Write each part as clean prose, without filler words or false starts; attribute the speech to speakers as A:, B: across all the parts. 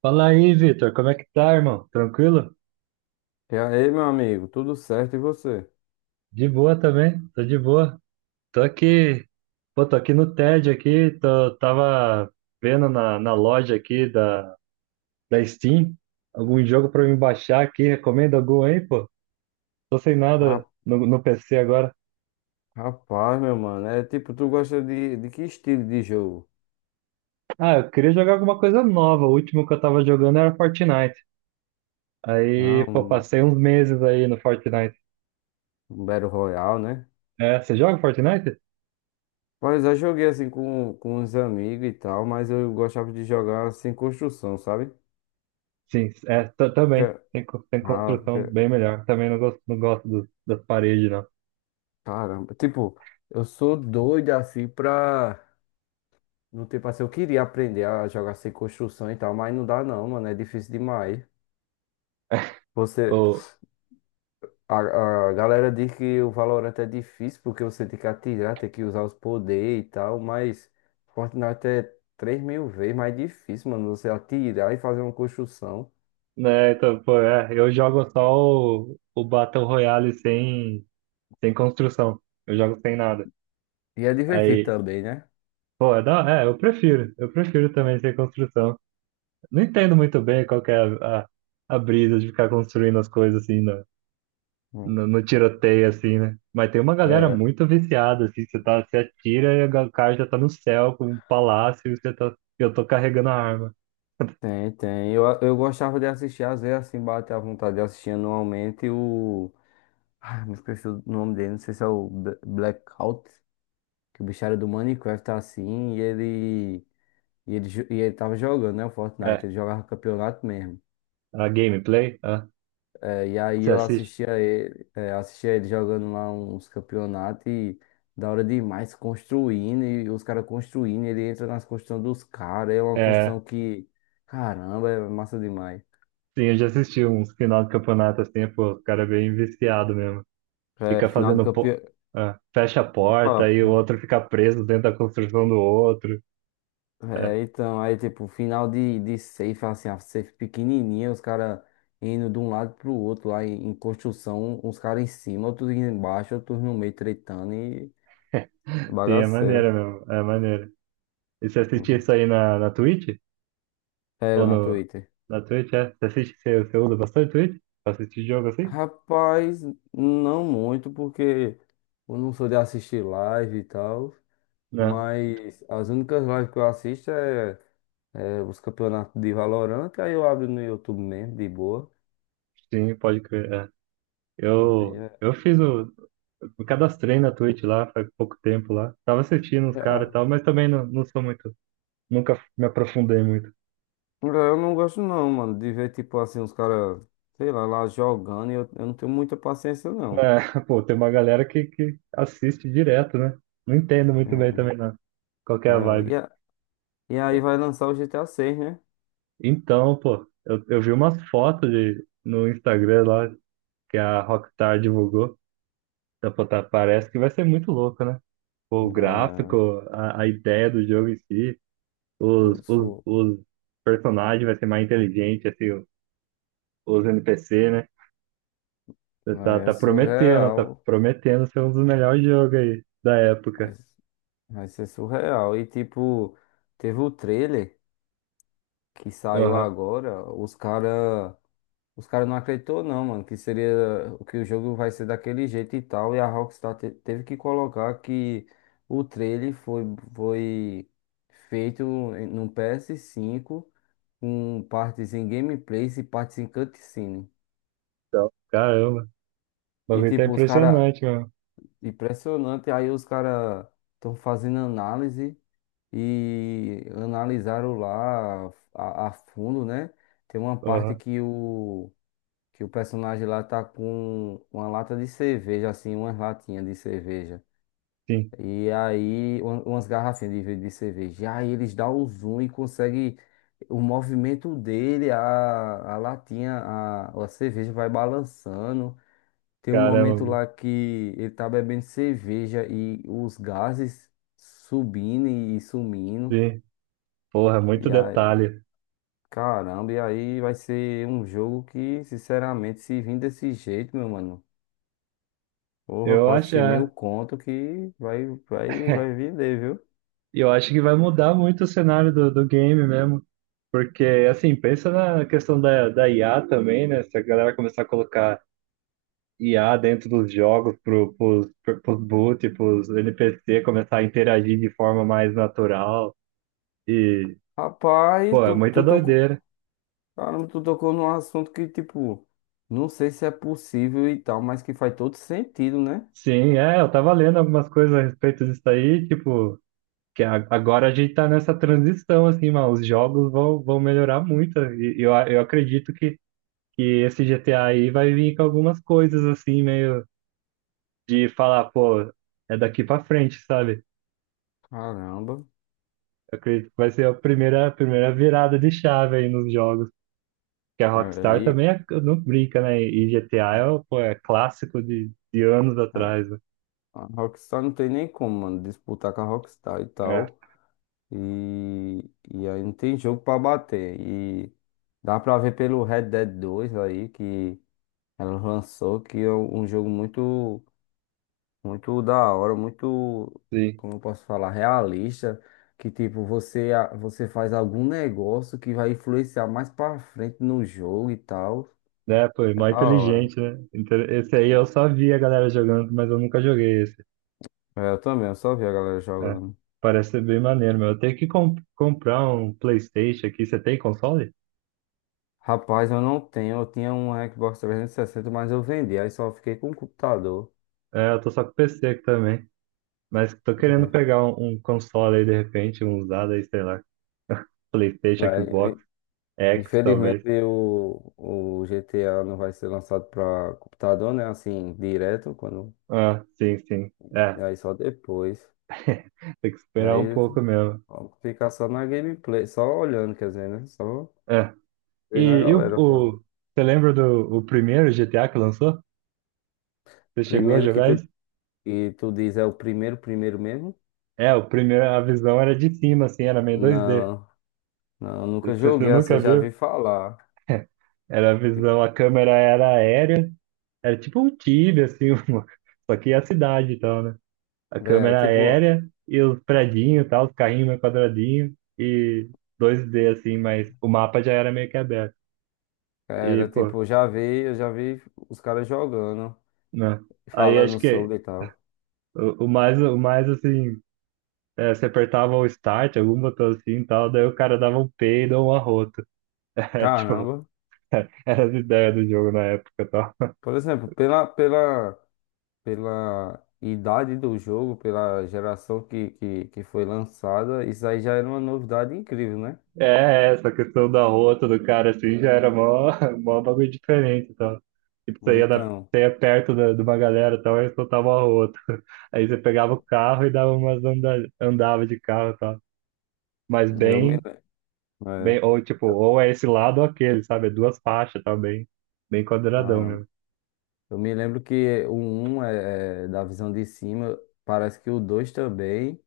A: Fala aí, Vitor, como é que tá, irmão? Tranquilo?
B: E aí, meu amigo, tudo certo e você?
A: De boa também, tô de boa. Tô aqui, pô, tô aqui no TED aqui, tava vendo na loja aqui da Steam algum jogo pra me baixar aqui. Recomenda algum aí, pô? Tô sem nada
B: Ra-
A: no PC agora.
B: Rapaz, meu mano, é tipo, tu gosta de que estilo de jogo?
A: Ah, eu queria jogar alguma coisa nova. O último que eu tava jogando era Fortnite.
B: Ah,
A: Aí, pô, passei uns meses aí no Fortnite.
B: um Battle Royale, né?
A: É, você joga Fortnite?
B: Pois eu joguei assim com uns amigos e tal, mas eu gostava de jogar assim construção, sabe?
A: Sim, é, também.
B: Porque,
A: Tem, tem
B: ah,
A: construção
B: porque,
A: bem melhor. Também não gosto, não gosto das paredes, não.
B: Caramba, tipo, eu sou doido assim pra. No tempo assim, eu queria aprender a jogar sem construção e tal, mas não dá não, mano, é difícil demais. Você,
A: Ou,
B: A, a galera diz que o Valorant é difícil porque você tem que atirar, tem que usar os poderes e tal, mas Fortnite é 3000 vezes mais difícil, mano. Você atirar e fazer uma construção.
A: né, então, pô, é, eu jogo só o Battle Royale sem construção. Eu jogo sem nada.
B: E é divertido
A: Aí,
B: também, né?
A: pô, é, é, eu prefiro. Eu prefiro também sem construção. Não entendo muito bem qual que é a brisa de ficar construindo as coisas assim,
B: Hum.
A: no tiroteio, assim, né? Mas tem uma galera
B: É.
A: muito viciada. Assim, você tá, você atira e o cara já tá no céu com um palácio e você tá, eu tô carregando a arma.
B: Tem, tem. Eu gostava de assistir, às vezes assim, bate a vontade de assistir anualmente o. Ah, me esqueci o nome dele, não sei se é o Blackout, que o bicho era do Minecraft tá assim, e ele. E ele, e ele tava jogando, né? O Fortnite,
A: É,
B: ele jogava campeonato mesmo.
A: a gameplay, ah,
B: É, e aí
A: você
B: eu
A: assiste?
B: assistia ele, é, assistia ele jogando lá uns campeonatos e da hora demais construindo, e os caras construindo, ele entra nas construções dos caras, é uma
A: É,
B: construção que, caramba, é massa demais.
A: sim, eu já assisti uns final de campeonato. Assim, pô, o cara é bem viciado mesmo.
B: É,
A: Fica
B: final de
A: fazendo,
B: campeão.
A: ah, fecha a porta e o outro fica preso dentro da construção do outro. É,
B: É, então, aí tipo, final de safe, assim, a safe pequenininha, os caras indo de um lado pro outro lá em construção, uns caras em cima, outros embaixo, outros no meio tretando e
A: sim, é
B: bagaceira.
A: maneiro mesmo, é maneiro. E você assistia isso aí na Twitch?
B: Era
A: Ou
B: na
A: no,
B: Twitter.
A: na Twitch, é? Você assiste, você usa bastante Twitch? Pra assistir jogo assim?
B: Rapaz, não muito, porque eu não sou de assistir live e tal,
A: Não.
B: mas as únicas lives que eu é os campeonatos de Valorant, aí eu abro no YouTube mesmo, de boa.
A: Sim, pode crer, é.
B: Aí é,
A: Eu fiz o... Me cadastrei na Twitch lá, faz pouco tempo lá. Tava assistindo os
B: é,
A: caras e tal, mas também não, não sou muito... Nunca me aprofundei muito.
B: eu não gosto não, mano, de ver tipo assim, os caras, sei lá, lá jogando, e eu não tenho muita paciência
A: É,
B: não.
A: pô, tem uma galera que assiste direto, né? Não entendo muito bem também, não. Qual que é
B: É,
A: a
B: é, e,
A: vibe?
B: a- e aí vai lançar o GTA seis, né?
A: Então, pô, eu vi umas fotos de, no Instagram lá que a Rockstar divulgou. Então, pô, tá, parece que vai ser muito louco, né? O
B: É,
A: gráfico, a ideia do jogo em si,
B: su, su,
A: os personagens vai ser mais inteligente, assim, os NPC, né? Tá,
B: É
A: tá
B: surreal.
A: prometendo ser um dos melhores jogos aí da época.
B: Vai ser surreal. E tipo, teve o trailer que saiu
A: Aham.
B: agora, os cara não acreditou não, mano, que seria que o jogo vai ser daquele jeito e tal, e a Rockstar teve que colocar que o trailer foi feito no PS5 com partes em gameplays e partes em cutscene.
A: Então, caramba, o
B: E
A: bagulho tá
B: tipo, os cara
A: impressionante, mano.
B: impressionante, aí os cara estão fazendo análise e analisaram lá a fundo, né? Tem uma parte
A: Aham.
B: que o personagem lá tá com uma lata de cerveja, assim, umas latinhas de cerveja.
A: Sim,
B: E aí, umas garrafinhas de cerveja. E aí eles dão o zoom e conseguem o movimento dele, a latinha, a cerveja vai balançando. Tem um
A: caramba,
B: momento
A: mano,
B: lá que ele tá bebendo cerveja e os gases subindo e sumindo.
A: sim. Porra,
B: E
A: muito detalhe.
B: caramba, e aí vai ser um jogo que, sinceramente, se vir desse jeito, meu mano, porra,
A: Eu
B: pode
A: acho,
B: ser
A: é,
B: 1000 conto que vai vender, viu?
A: eu acho que vai mudar muito o cenário do game mesmo. Porque, assim, pensa na questão da IA também, né? Se a galera começar a colocar IA dentro dos jogos pros boot, pros NPC começar a interagir de forma mais natural. E,
B: Rapaz,
A: pô, é
B: tu,
A: muita
B: tu tocou,
A: doideira.
B: caramba, tu tocou num assunto que, tipo, não sei se é possível e tal, mas que faz todo sentido, né?
A: Sim, é, eu tava lendo algumas coisas a respeito disso aí. Tipo, que agora a gente tá nessa transição, assim, mano. Os jogos vão, vão melhorar muito. E eu acredito que esse GTA aí vai vir com algumas coisas, assim, meio de falar, pô, é daqui pra frente, sabe?
B: Caramba,
A: Eu acredito que vai ser a primeira virada de chave aí nos jogos. Que a
B: é,
A: Rockstar
B: e,
A: também não brinca, né? E GTA é, pô, é clássico de anos
B: é,
A: atrás, né?
B: A Rockstar não tem nem como, mano, disputar com a Rockstar e
A: É,
B: tal. E, e aí não tem jogo pra bater. E dá pra ver pelo Red Dead 2 aí que ela lançou, que é um jogo muito, muito da hora, muito,
A: sim.
B: como eu posso falar, realista. Que tipo, você faz algum negócio que vai influenciar mais pra frente no jogo e tal.
A: Né, pô, é
B: É
A: mó
B: da hora.
A: inteligente, né? Então, esse aí eu só vi a galera jogando, mas eu nunca joguei esse.
B: É, eu também, eu só vi a galera
A: É.
B: jogando.
A: Parece ser bem maneiro, meu. Eu tenho que comprar um PlayStation aqui. Você tem console?
B: Rapaz, eu não tenho, eu tinha um Xbox 360, mas eu vendi, aí só fiquei com o computador.
A: É, eu tô só com PC aqui também. Mas tô querendo pegar um console aí, de repente, um usado aí, sei lá. PlayStation,
B: É.
A: Xbox, X, talvez.
B: Infelizmente o GTA não vai ser lançado para computador, né? Assim, direto, quando.
A: Ah, sim, sim. É,
B: E aí só depois.
A: tem que
B: E
A: esperar um
B: aí
A: pouco mesmo.
B: ficar só na gameplay, só olhando, quer dizer, né? Só
A: É. E,
B: vendo a
A: e o,
B: galera fazendo.
A: você lembra do o primeiro GTA que lançou? Você chegou a
B: Primeiro que tu,
A: jogar isso?
B: que tu diz é o primeiro mesmo?
A: É, o primeiro, a visão era de cima, assim, era meio 2D.
B: Não, não, nunca
A: Você, você
B: joguei assim,
A: nunca
B: eu já
A: viu?
B: vi falar.
A: Era a
B: Ti-
A: visão, a câmera era aérea, era tipo um Tibia, assim, uma- só que a cidade e tal, né? A
B: É,
A: câmera
B: tipo,
A: aérea e os predinhos e tal, os carrinhos meio quadradinhos e 2D, assim, mas o mapa já era meio que aberto. E, pô,
B: já vi, eu já vi os caras jogando,
A: né? Aí acho
B: falando
A: que
B: sobre e tal.
A: o mais, assim, é, você apertava o start, algum botão assim e tal. Daí o cara dava um peido ou um arroto. É, tipo,
B: Caramba.
A: era as ideias do jogo na época e tal.
B: Por exemplo, pela idade do jogo, pela geração que foi lançada, isso aí já era uma novidade incrível, né?
A: É, é, essa questão do arroto do cara assim já era mó, mó bagulho diferente e tal. Tipo, você ia, na,
B: Então,
A: você ia perto da, de uma galera e tal, aí soltava o arroto. Aí você pegava o carro e dava umas anda, andava de carro e tal. Mas
B: eu me,
A: bem,
B: le- é,
A: bem, ou tipo, ou é esse lado ou aquele, sabe? É duas faixas e tal, bem, bem quadradão
B: caramba.
A: mesmo.
B: Eu me lembro que o um é, é da visão de cima, parece que o 2 também,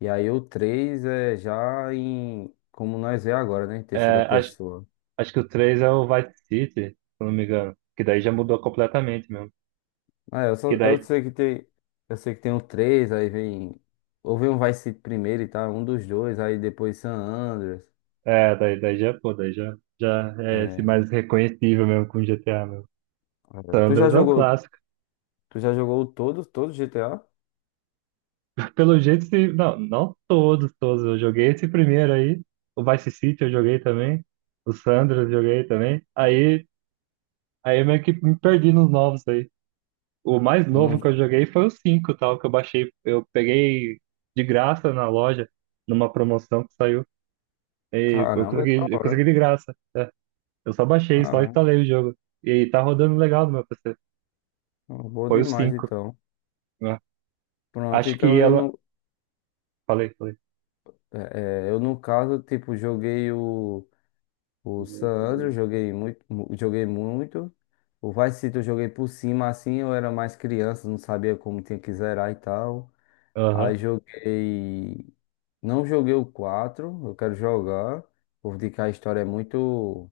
B: e aí o 3 é já em, como nós vê agora, né? Em terceira
A: É,
B: pessoa.
A: acho que o 3 é o Vice City, se eu não me engano. Que daí já mudou completamente mesmo.
B: É, eu,
A: Que
B: só, eu
A: daí,
B: sei que tem, eu sei que tem o 3, aí vem, ou vem um Vice City primeiro e tal, um dos dois, aí depois San Andreas.
A: é, daí, daí já, pô, daí já, já é esse
B: é,
A: mais reconhecível mesmo, com GTA mesmo. San
B: Tu já
A: Andreas é um clássico.
B: tu já jogou todo, todo GTA?
A: Pelo jeito, se, não, não todos, todos. Eu joguei esse primeiro aí. O Vice City eu joguei também. O San Andreas eu joguei também. Aí, aí eu meio que me perdi nos novos aí. O mais novo que
B: Não-
A: eu joguei foi o 5 tal, que eu baixei. Eu peguei de graça na loja, numa promoção que saiu. E
B: caramba, da
A: eu consegui
B: hora.
A: de graça. É. Eu só baixei, só
B: Caramba,
A: instalei o jogo. E tá rodando legal no meu PC.
B: bom
A: Foi o
B: demais
A: cinco,
B: então.
A: né?
B: Pronto,
A: Acho que
B: então eu
A: ela.
B: não,
A: Falei, falei.
B: é, é, Eu no caso, tipo, joguei o San Andreas, joguei muito, joguei muito. O Vice City eu joguei por cima, assim, eu era mais criança, não sabia como tinha que zerar e tal.
A: Aham.
B: Aí joguei, não joguei o 4, eu quero jogar. Vou dizer que a história é muito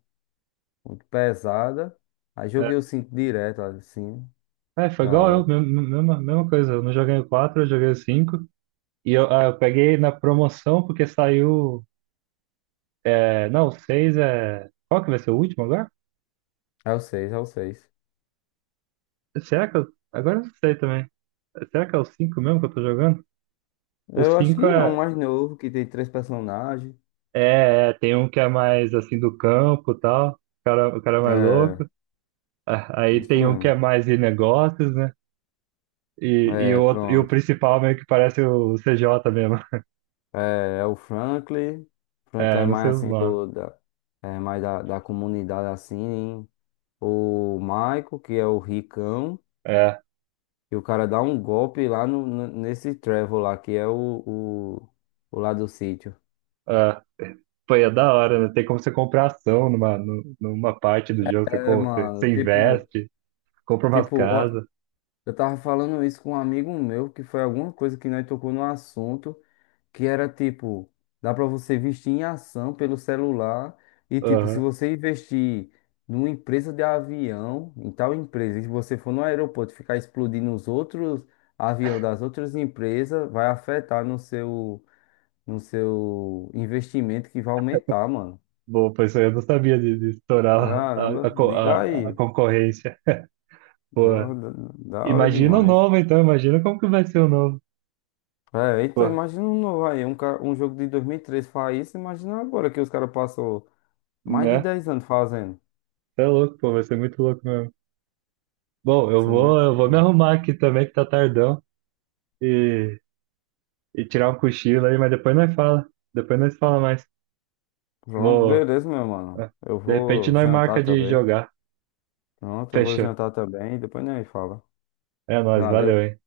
B: muito pesada. Aí
A: É.
B: joguei o 5 direto, assim,
A: É, foi
B: da
A: igual
B: hora.
A: eu, mesma, mesma mesma coisa. Eu não joguei o 4, eu joguei o 5. E eu, ah, eu peguei na promoção porque saiu. É, não, o 6 é. Qual que vai ser o último agora?
B: É, o 6 é o seis.
A: Será que eu. Agora eu não sei também. Será que é o 5 mesmo que eu tô jogando? O
B: Eu acho que
A: 5.
B: é um mais novo, que tem três personagens.
A: É, é, tem um que é mais assim do campo e tal. O cara, o cara é mais louco.
B: É,
A: Ah, aí
B: isso
A: tem um que é
B: mesmo.
A: mais de negócios, né? E,
B: É,
A: o outro, e o
B: pronto.
A: principal meio que parece o CJ mesmo.
B: É, é o Franklin. Franklin
A: É,
B: é
A: não sei
B: mais
A: os
B: assim,
A: nomes.
B: é mais da comunidade, assim. O Michael, que é o ricão.
A: É,
B: E o cara dá um golpe lá nesse Trevor lá, que é o lá do sítio.
A: é. Pô, e é da hora, né? Tem como você comprar ação numa, numa parte do jogo. Você,
B: É,
A: você,
B: mano,
A: você
B: tipo,
A: investe, compra umas
B: tipo,
A: casas.
B: eu tava falando isso com um amigo meu, que foi alguma coisa que nós tocou no assunto, que era tipo, dá pra você investir em ação pelo celular e tipo, se
A: Aham.
B: você investir numa empresa de avião, em tal empresa, e se você for no aeroporto e ficar explodindo os outros aviões das outras empresas, vai afetar no seu no seu investimento que vai aumentar, mano.
A: Bom, pois eu não sabia de estourar
B: Caramba, liga
A: a
B: aí.
A: concorrência.
B: Da
A: Pô,
B: da hora
A: imagina o
B: demais.
A: novo, então, imagina como que vai ser o novo.
B: É, então
A: Pô,
B: imagina um novo aí, um jogo de 2003 faz isso, imagina agora que os caras passou mais de
A: né?
B: 10 anos fazendo.
A: É louco, pô, vai ser muito louco mesmo. Bom,
B: Isso é muito...
A: eu vou me arrumar aqui também, que tá tardão, e, e tirar um cochilo aí. Mas depois nós fala. Depois nós fala mais.
B: Pronto,
A: Vou.
B: beleza, meu mano.
A: Ah,
B: Eu
A: de repente
B: vou
A: nós
B: jantar
A: marca de
B: também.
A: jogar.
B: Pronto, eu vou
A: Fechou.
B: jantar também, depois nem fala.
A: É nóis,
B: Valeu.
A: valeu, hein?